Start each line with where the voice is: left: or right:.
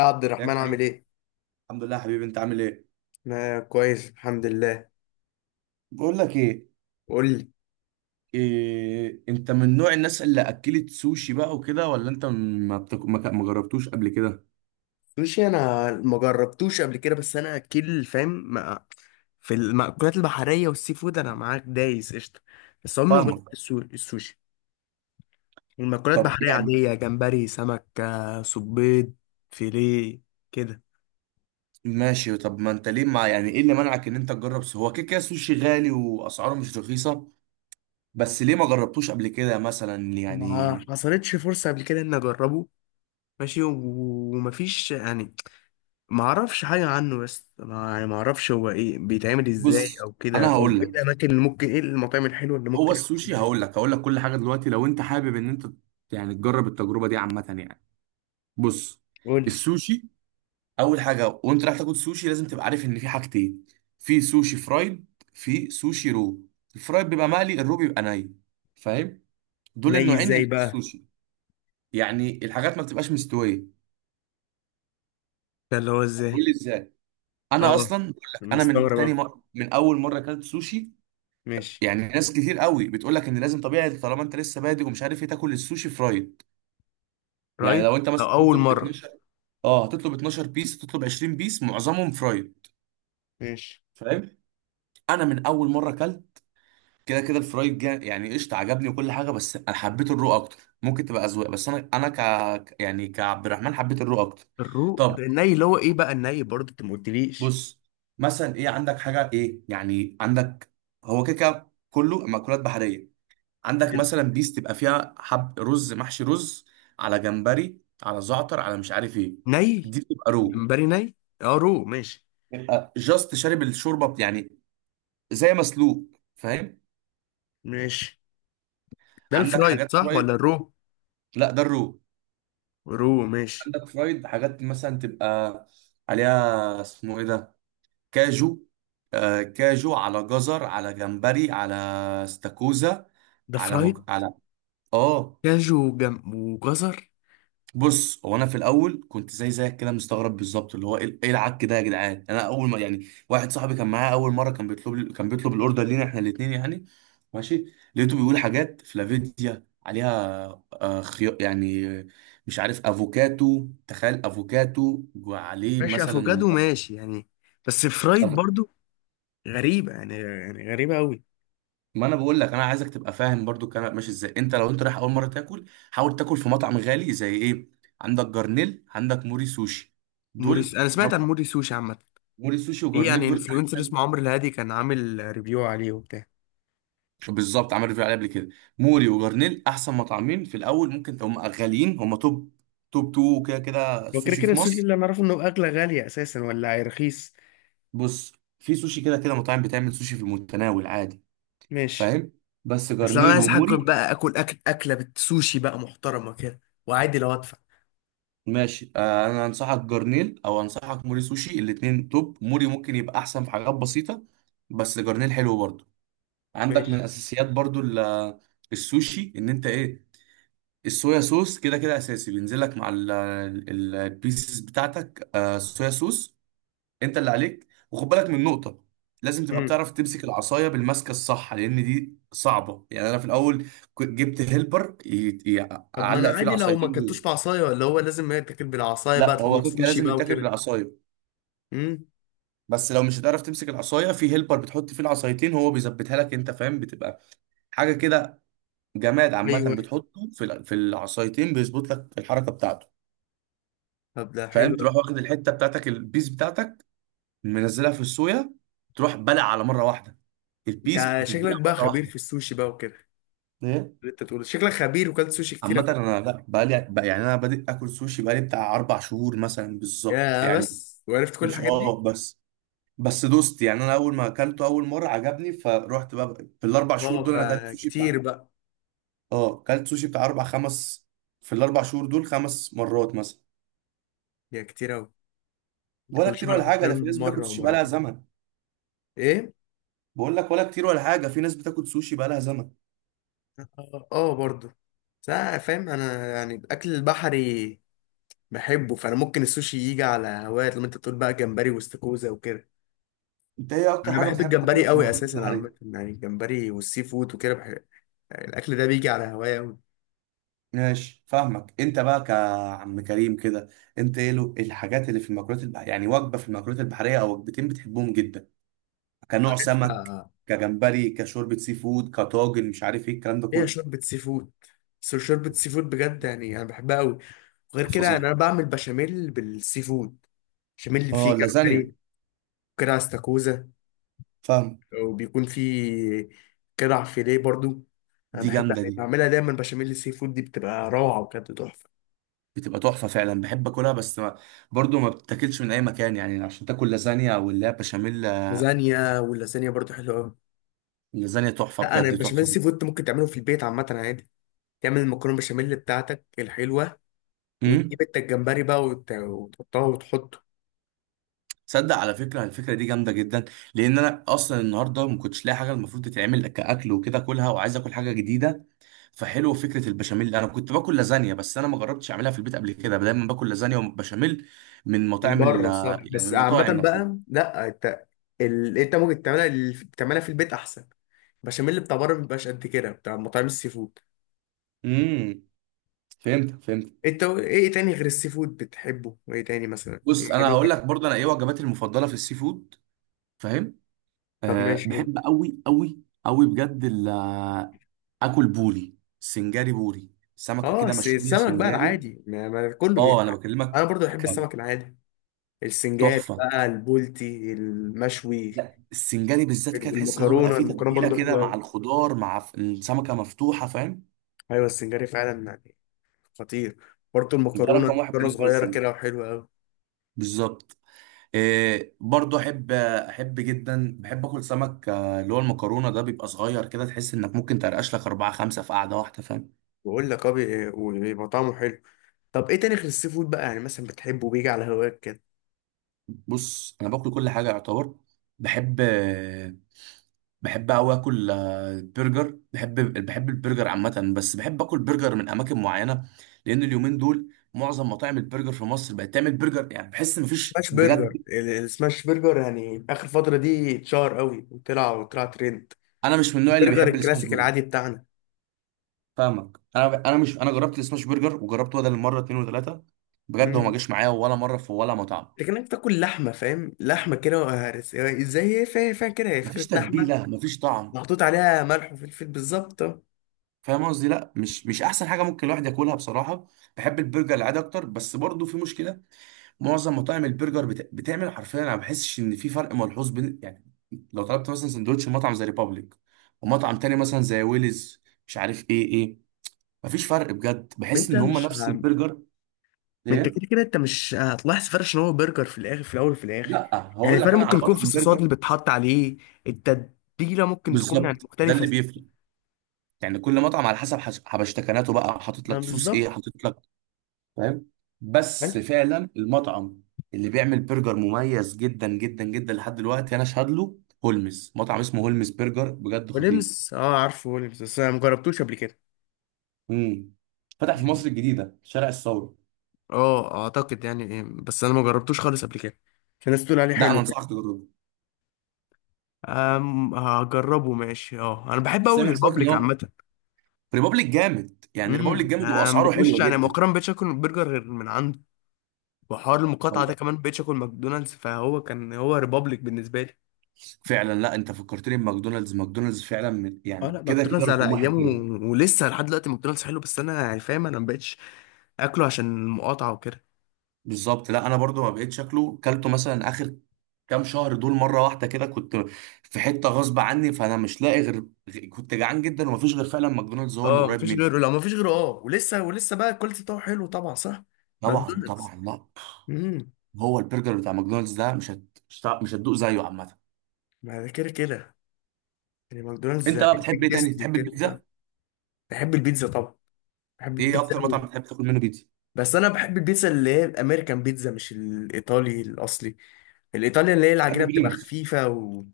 left: يا عبد
right: يا
left: الرحمن
right: كريم،
left: عامل ايه؟
right: الحمد لله يا حبيبي. انت عامل ايه؟
left: انا كويس الحمد لله.
right: بقول لك ايه،
left: قول لي.
right: إيه، انت من نوع الناس اللي اكلت سوشي بقى وكده ولا انت ما بتك... ما ك- ما جربتوش قبل كده؟
left: سوشي انا ما جربتوش قبل كده، بس انا اكل فاهم. في المأكولات البحرية والسي فود انا معاك دايس قشطة. بس عمري ما جربت
right: فاهمك.
left: السوشي. المأكولات
right: طب
left: البحرية
right: يعني
left: عادية، جمبري، سمك، صبيط، فيليه، كده.
right: ماشي. طب ما انت ليه، مع يعني ايه اللي منعك ان انت هو كده كده سوشي غالي واسعاره مش رخيصه. بس ليه ما جربتوش قبل كده مثلا يعني؟
left: ما حصلتش فرصة قبل كده اني اجربه. ماشي، ومفيش يعني. ما اعرفش حاجه عنه، بس ما يعني ما اعرفش هو ايه، بيتعمل ازاي
right: بص
left: او كده،
right: انا
left: او
right: هقول
left: ايه
right: لك.
left: الاماكن اللي ممكن، ايه المطاعم الحلوه اللي
right: هو
left: ممكن اكل
right: السوشي،
left: منها.
right: هقول لك كل حاجه دلوقتي. لو انت حابب ان انت يعني تجرب التجربه دي عامه يعني. بص،
left: قول لي.
right: السوشي اول حاجه. وانت رايح تاكل سوشي لازم تبقى عارف ان في حاجتين. في سوشي فرايد، في سوشي رو. الفرايد بيبقى مقلي، الرو بيبقى ني. فاهم؟ دول
left: ني
right: النوعين
left: ازاي
right: اللي في
left: بقى؟
right: السوشي. يعني الحاجات ما بتبقاش مستويه.
left: ده اللي هو
right: هتقول
left: ازاي؟
right: لي ازاي؟ انا
left: اه،
right: اصلا بقول لك، انا من
left: مستغرب
right: تاني
left: أهو.
right: مره، من اول مره اكلت سوشي
left: ماشي.
right: يعني ناس كتير قوي بتقول لك ان لازم طبيعي طالما انت لسه بادئ ومش عارف ايه تاكل السوشي فرايد. يعني
left: رايت
right: لو انت مثلا
left: أو اول
right: هتطلب
left: مره.
right: 12. اه، هتطلب 12 بيس، هتطلب 20 بيس معظمهم فرايد.
left: ماشي.
right: فاهم؟ انا من اول مره اكلت، كده كده الفرايد جا يعني قشطه، عجبني وكل حاجه، بس انا حبيت الرو اكتر. ممكن تبقى اذواق بس انا انا ك يعني كعبد الرحمن حبيت الرو اكتر.
left: الروق ده
right: طب
left: الني، اللي هو ايه بقى الني، برضه انت ما قلتليش.
right: بص. مثلا ايه عندك حاجه، ايه يعني عندك؟ هو كده كده كله مأكولات بحريه. عندك
left: حلو.
right: مثلا بيس تبقى فيها حب رز، محشي رز، على جمبري، على زعتر، على مش عارف ايه.
left: ني.
right: دي بتبقى رو.
left: جمبري ني. اه، رو، ماشي.
right: يبقى جاست شارب الشوربه يعني، زي مسلوق. فاهم؟
left: ماشي. ده
right: عندك
left: الفرايد
right: حاجات
left: صح ولا
right: فرايد.
left: الرو؟
right: لا ده الرو.
left: رو، ماشي.
right: عندك فرايد حاجات مثلا تبقى عليها اسمه ايه ده، كاجو. آه كاجو على جزر، على جمبري، على استاكوزا،
left: ده فرايد.
right: على اه.
left: كاجو وجزر.
right: بص، هو انا في الاول كنت زي زيك كده مستغرب بالظبط، اللي هو ايه، إيه العك ده يا جدعان. انا اول ما، يعني واحد صاحبي كان معايا اول مره كان بيطلب الاوردر لينا احنا الاثنين يعني. ماشي، لقيته بيقول حاجات فلافيديا عليها، آه خيار يعني، مش عارف افوكاتو. تخيل افوكاتو وعليه
left: ماشي،
right: مثلا.
left: افوكادو، ماشي يعني. بس فرايد
right: طب
left: برضو. غريبه يعني غريبه قوي.
right: ما انا بقول لك انا عايزك تبقى فاهم برضو الكلام ماشي ازاي. انت لو انت رايح اول مره تاكل، حاول تاكل في مطعم غالي زي ايه. عندك جرنيل، عندك موري سوشي،
left: موريس،
right: دول.
left: انا سمعت عن موري سوشي عامه.
right: موري سوشي
left: في
right: وجرنيل
left: يعني
right: دول
left: انفلونسر
right: احسن.
left: اسمه عمرو الهادي كان عامل ريفيو عليه وبتاع.
right: بالظبط، عملت ريفيو عليه قبل كده. موري وجرنيل احسن مطعمين. في الاول ممكن هم غاليين. هم توب توب تو كده كده
left: هو كده
right: سوشي
left: كده
right: في
left: السوشي
right: مصر.
left: اللي انا اعرفه انه اغلى، غاليه اساسا ولا رخيص؟
right: بص في سوشي كده كده مطاعم بتعمل سوشي في المتناول عادي.
left: ماشي.
right: فاهم؟ بس
left: بس لو انا
right: جرنيل
left: عايز حاجه
right: وموري
left: بقى اكله بالسوشي بقى محترمه كده، وعادي لو ادفع.
right: ماشي. آه، انا انصحك جرنيل او انصحك موري سوشي. الاتنين توب. موري ممكن يبقى احسن في حاجات بسيطة بس جرنيل حلو برضو. عندك
left: ماشي.
right: من اساسيات برضو ال- السوشي ان انت ايه، الصويا صوص كده كده اساسي بينزل لك مع البيسز بتاعتك. آه، الصويا صوص انت اللي عليك. وخد بالك من نقطة، لازم تبقى
left: امم.
right: بتعرف تمسك العصاية بالمسكة الصح لان دي صعبة يعني. انا في الاول كنت جبت هيلبر،
left: طب ما انا
right: اعلق فيه
left: عادي لو ما
right: العصايتين
left: اكلتوش
right: دول.
left: بعصايه، ولا هو لازم يتاكل بالعصايه بقى
right: لا هو
left: طالما
right: كده
left: سوشي
right: لازم
left: بقى
right: يتاكل
left: وكده؟
right: بالعصاية
left: امم.
right: بس لو مش هتعرف تمسك العصايه في هيلبر بتحط فيه العصايتين هو بيظبطها لك، انت فاهم، بتبقى حاجه كده، جماد عامه،
left: ايوه، أيوة.
right: بتحطه في العصايتين بيظبط لك الحركه بتاعته.
left: طب ده حلو.
right: فاهم؟ تروح واخد الحته بتاعتك، البيس بتاعتك منزلها في الصويا، تروح بلع على مره واحده. البيس
left: انت
right: بتتبلع
left: شكلك بقى
right: مره
left: خبير
right: واحده.
left: في السوشي بقى وكده.
right: ايه؟
left: اللي انت تقول شكلك خبير وكلت سوشي كتير
right: عامة
left: قبل كده.
right: انا لا، بقالي بقى يعني، انا بادئ اكل سوشي بقالي بتاع اربع شهور مثلا بالظبط
left: يا
right: يعني.
left: بس وعرفت كل
right: مش
left: الحاجات
right: اه
left: دي.
right: بس، بس دوست يعني، انا اول ما اكلته اول مره عجبني فروحت بقى. في الاربع شهور
left: اه،
right: دول انا اكلت سوشي.
left: فكتير بقى.
right: اه كلت سوشي بتاع اربع خمس، في الاربع شهور دول خمس مرات مثلا.
left: يا كتير قوي. انت
right: ولا
left: كل
right: كتير
left: شهر
right: ولا حاجه،
left: حرفيا
right: ده في ناس بتاكل
left: مره
right: سوشي بقالها
left: ومرتين.
right: زمن.
left: ايه؟
right: بقول لك ولا كتير ولا حاجه، في ناس بتاكل سوشي بقالها زمن.
left: اه، اه، برضه. بس انا فاهم، انا يعني الاكل البحري بحبه، فانا ممكن السوشي يجي على هوايات لما انت تقول بقى جمبري واستاكوزا وكده.
right: انت ايه اكتر
left: انا
right: حاجه
left: بحب
right: بتحب تاكلها
left: الجمبري
right: في
left: قوي
right: المأكولات
left: اساسا، عامه
right: البحريه؟
left: يعني الجمبري والسي فود وكده بحب. يعني الاكل ده بيجي على هواية قوي.
right: ماشي فاهمك. انت بقى كعم كريم كده، انت ايه له الحاجات اللي في المأكولات البحريه يعني، وجبه في المأكولات البحريه او وجبتين بتحبهم جدا؟ كنوع
left: عارف.
right: سمك، كجمبري، كشوربه سي فود، كطاجن، مش عارف ايه الكلام ده
left: هي
right: كله.
left: شوربة سي فود. بس شوربة سي فود بجد يعني أنا بحبها أوي. وغير كده يعني
right: فظيعة.
left: أنا بعمل بشاميل بالسي فود. بشاميل اللي
right: اه
left: فيه جمبري،
right: اللازانيا.
left: وكرع استاكوزا،
right: فاهم.
left: وبيكون فيه كرع فيليه برضو. أنا
right: دي
left: بحب
right: جامده
left: يعني
right: دي،
left: بعملها دايما، بشاميل السي فود دي بتبقى روعة وكانت تحفة.
right: بتبقى تحفة فعلا. بحب اكلها بس ما، برضو ما بتاكلش من اي مكان يعني عشان تاكل لازانيا او اللي هي بشاميل.
left: لازانيا، واللازانيا برضو حلوة أوي.
right: اللازانيا تحفة
left: لا، أنا
right: بجد
left: البشاميل
right: تحفة.
left: السي فود تعمله، ممكن تعمله في البيت عامة عادي. تعمل المكرونة بشاميل بتاعتك الحلوة،
right: امم.
left: وتجيب انت الجمبري بقى وتحطها وتحطه.
right: تصدق على فكرة الفكرة دي جامدة جدا. لان انا اصلا النهاردة ما كنتش لاقي حاجة المفروض تتعمل كاكل وكده اكلها، وعايز اكل حاجة جديدة. فحلو فكرة البشاميل. انا كنت باكل لازانيا بس انا ما جربتش اعملها في البيت قبل كده. دايما باكل لازانيا وبشاميل من
left: من
right: مطاعم
left: بره صح،
right: يعني من
left: بس عامة
right: المطاعم نفسها.
left: بقى لا، انت انت ممكن تعملها، تعملها في البيت احسن. البشاميل بتاع بره مبيبقاش قد كده بتاع مطاعم السي فود.
right: امم. فهمت.
left: انت ايه تاني غير السي فود بتحبه، ايه تاني مثلا،
right: بص
left: ايه
right: انا
left: نوع
right: هقول
left: اكل؟
right: لك برضه انا ايه وجباتي المفضله في السي فود. فاهم؟
left: طب
right: أه
left: ماشي، قول.
right: بحب قوي قوي قوي بجد اكل بوري سنجاري. بوري سمكه
left: اه،
right: كده مشويه
left: السمك بقى
right: سنجاري.
left: العادي ما كله.
right: اه انا
left: انا
right: بكلمك
left: برضو بحب
right: كان.
left: السمك العادي. السنجاري
right: تحفه.
left: بقى، البولتي المشوي.
right: لا السنجاري بالذات كده تحس ان هو بيبقى
left: المكرونة
right: فيه
left: المكرونة
right: تتبيله
left: برضو
right: كده
left: حلوة
right: مع
left: قوي.
right: الخضار السمكه مفتوحه فاهم.
left: ايوه، السنجاري فعلا يعني خطير. برضو
right: ده
left: المكرونة،
right: رقم واحد
left: مكرونة
right: بالنسبه
left: صغيرة
right: للسمك.
left: كده وحلوة قوي.
right: بالظبط. إيه برضو احب جدا بحب اكل سمك. آه، اللي هو المكرونه ده بيبقى صغير كده تحس انك ممكن ترقش لك اربعه خمسه في قعده واحده. فاهم؟
left: بقول لك اه، وبيبقى طعمه حلو. طب ايه تاني غير السي فود بقى يعني مثلا بتحبه بيجي على هواك كده؟
right: بص انا باكل كل حاجه يعتبر. بحب، قوي اكل آه، برجر بحب. بحب البرجر عامه بس بحب اكل برجر من اماكن معينه لان اليومين دول معظم مطاعم البرجر في مصر بقت تعمل برجر يعني بحس ان مفيش
left: سماش
right: بجد.
left: برجر، السماش برجر يعني اخر فتره دي اتشهر قوي وطلع ترند.
right: انا مش من النوع اللي
left: برجر
right: بيحب السماش
left: الكلاسيك
right: برجر.
left: العادي بتاعنا.
right: فاهمك. انا انا مش انا جربت السماش برجر وجربته بدل مره اتنين وتلاته. بجد هو ما
left: امم.
right: جاش معايا ولا مره في ولا مطعم.
left: لكنك بتاكل لحمه، فاهم، لحمه كده ازاي، هي فاهم كده، هي
right: مفيش
left: فكره لحمه
right: تتبيله، مفيش طعم.
left: محطوط عليها ملح وفلفل بالظبط آه.
right: فاهم قصدي. لا مش مش احسن حاجه ممكن الواحد ياكلها بصراحه. بحب البرجر العادي اكتر بس برضو في مشكله. معظم مطاعم البرجر بتعمل حرفيا، انا ما بحسش ان في فرق ملحوظ بين، يعني لو طلبت مثلا سندوتش من مطعم زي ريبابليك ومطعم تاني مثلا زي ويلز، مش عارف ايه ايه. مفيش فرق بجد. بحس
left: انت
right: ان هم
left: مش
right: نفس
left: ه-
right: البرجر.
left: ما انت
right: ايه؟
left: كده كده انت مش هتلاحظ فرق، عشان هو برجر في الاخر، في الاول وفي الاخر.
right: لا
left: يعني
right: هقول لك
left: الفرق
right: انا على
left: ممكن يكون في
right: مطعم
left: الصوصات
right: برجر.
left: اللي بتحط عليه، التتبيله ممكن تكون يعني
right: بالظبط ده اللي
left: مختلفه.
right: بيفرق. يعني كل مطعم على حسب حبشتكناته بقى، حاطط لك
left: يعني
right: صوص
left: بالظبط.
right: ايه، حاطط لك. فاهم. بس
left: حلو.
right: فعلا المطعم اللي بيعمل برجر مميز جدا جدا جدا لحد دلوقتي انا اشهد له، هولمز، مطعم اسمه هولمز برجر بجد خطير.
left: ولمس، اه، عارفه ولمس، بس انا مجربتوش قبل كده.
right: امم. فتح في مصر
left: يعني
right: الجديده شارع الثوره.
left: اه، اعتقد يعني إيه، بس انا مجربتوش خالص قبل كده. عشان الناس تقول عليه
right: ده انا
left: حلو كده.
right: انصحك تجربه.
left: أم، هجربه، ماشي. اه، انا بحب اقول
right: سامح صوتك ان
left: الريبابليك
right: هو
left: عامه.
right: ريبابليك جامد، يعني ريبابليك
left: امم،
right: جامد واسعاره
left: بخش
right: حلوه
left: يعني
right: جدا.
left: مؤخرا مبقتش اكل برجر غير من عنده. وحوار المقاطعه
right: والله
left: ده كمان مبقتش اكل ماكدونالدز، فهو كان هو ريبابليك بالنسبه لي.
right: فعلا. لا انت فكرتني بماكدونالدز. ماكدونالدز فعلا
left: اه
right: يعني
left: لا،
right: كده كده
left: ماكدونالدز على
right: رقم واحد.
left: ايامه، ولسه لحد دلوقتي ماكدونالدز حلو، بس انا يعني فاهم، انا مبقتش اكله عشان المقاطعه وكده.
right: بالظبط. لا انا برضو ما بقيت شكله كلته مثلا اخر كام شهر دول مره واحده كده. كنت في حته غصب عني فانا مش لاقي غير، كنت جعان جدا ومفيش غير فعلا ماكدونالدز هو اللي
left: اه،
right: قريب
left: مفيش
right: مني.
left: غيره، لا مفيش غيره. اه، ولسه بقى الكواليتي بتاعه حلو طبعا، صح؟
right: طبعا
left: ماكدونالدز.
right: طبعا. لا
left: امم.
right: هو البرجر بتاع ماكدونالدز ده مش هتدوق زيه عامه.
left: ما ده كده كده يعني ماكدونالدز.
right: انت بقى بتحب
left: بيج
right: ايه تاني؟
left: تيستي
right: بتحب
left: وكده بتاع.
right: البيتزا؟
left: بحب البيتزا طبعا. بحب
right: ايه
left: البيتزا
right: اكتر مطعم
left: قوي.
right: بتحب تاكل منه بيتزا؟
left: بس انا بحب البيتزا اللي هي الامريكان بيتزا، مش الايطالي الاصلي. الايطالي اللي هي
right: بتحب
left: العجينه بتبقى
right: بريموس.
left: خفيفه، و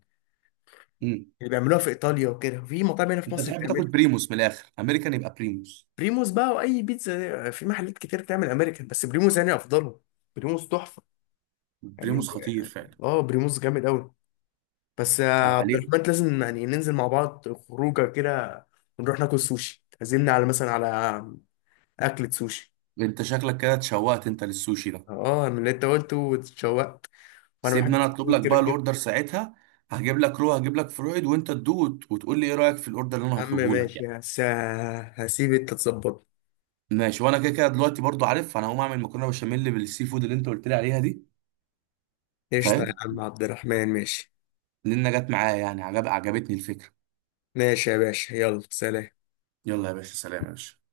right: امم.
left: اللي بيعملوها في ايطاليا وكده في مطاعم هنا في
right: انت
left: مصر.
right: بتحب تاكل بريموس. من الاخر امريكان يبقى بريموس.
left: بريموس بقى، واي بيتزا في محلات كتير بتعمل امريكان، بس بريموس يعني افضلهم. بريموس تحفه يعني.
right: بريموس خطير فعلا.
left: اه، بريموس جامد قوي. بس يا
right: هو
left: عبد
right: عليه.
left: الرحمن، لازم يعني ننزل مع بعض خروجه كده، ونروح ناكل سوشي، تعزمني على مثلا، على اكلة سوشي.
right: انت شكلك كده اتشوقت انت للسوشي ده.
left: اه، من اللي انت قلته واتشوقت. وانا بحب
right: سيبني انا اطلب لك
left: الفود كده
right: بقى
left: كده.
right: الاوردر ساعتها. هجيب لك رو، هجيب لك فرويد، وانت تدوق وتقول لي ايه رايك في الاوردر اللي انا
left: يا عم
right: هطلبه لك
left: ماشي،
right: يعني.
left: هسيب انت تظبط.
right: ماشي. وانا كده كده دلوقتي برضو عارف انا هقوم اعمل مكرونه بشاميل بالسي فود اللي انت قلت لي عليها دي.
left: قشطه يا
right: فاهم.
left: عم عبد الرحمن، ماشي.
right: لان جت معايا يعني عجبتني الفكره.
left: ماشي يا باشا، يلا سلام.
right: يلا يا باشا سلام يا باشا.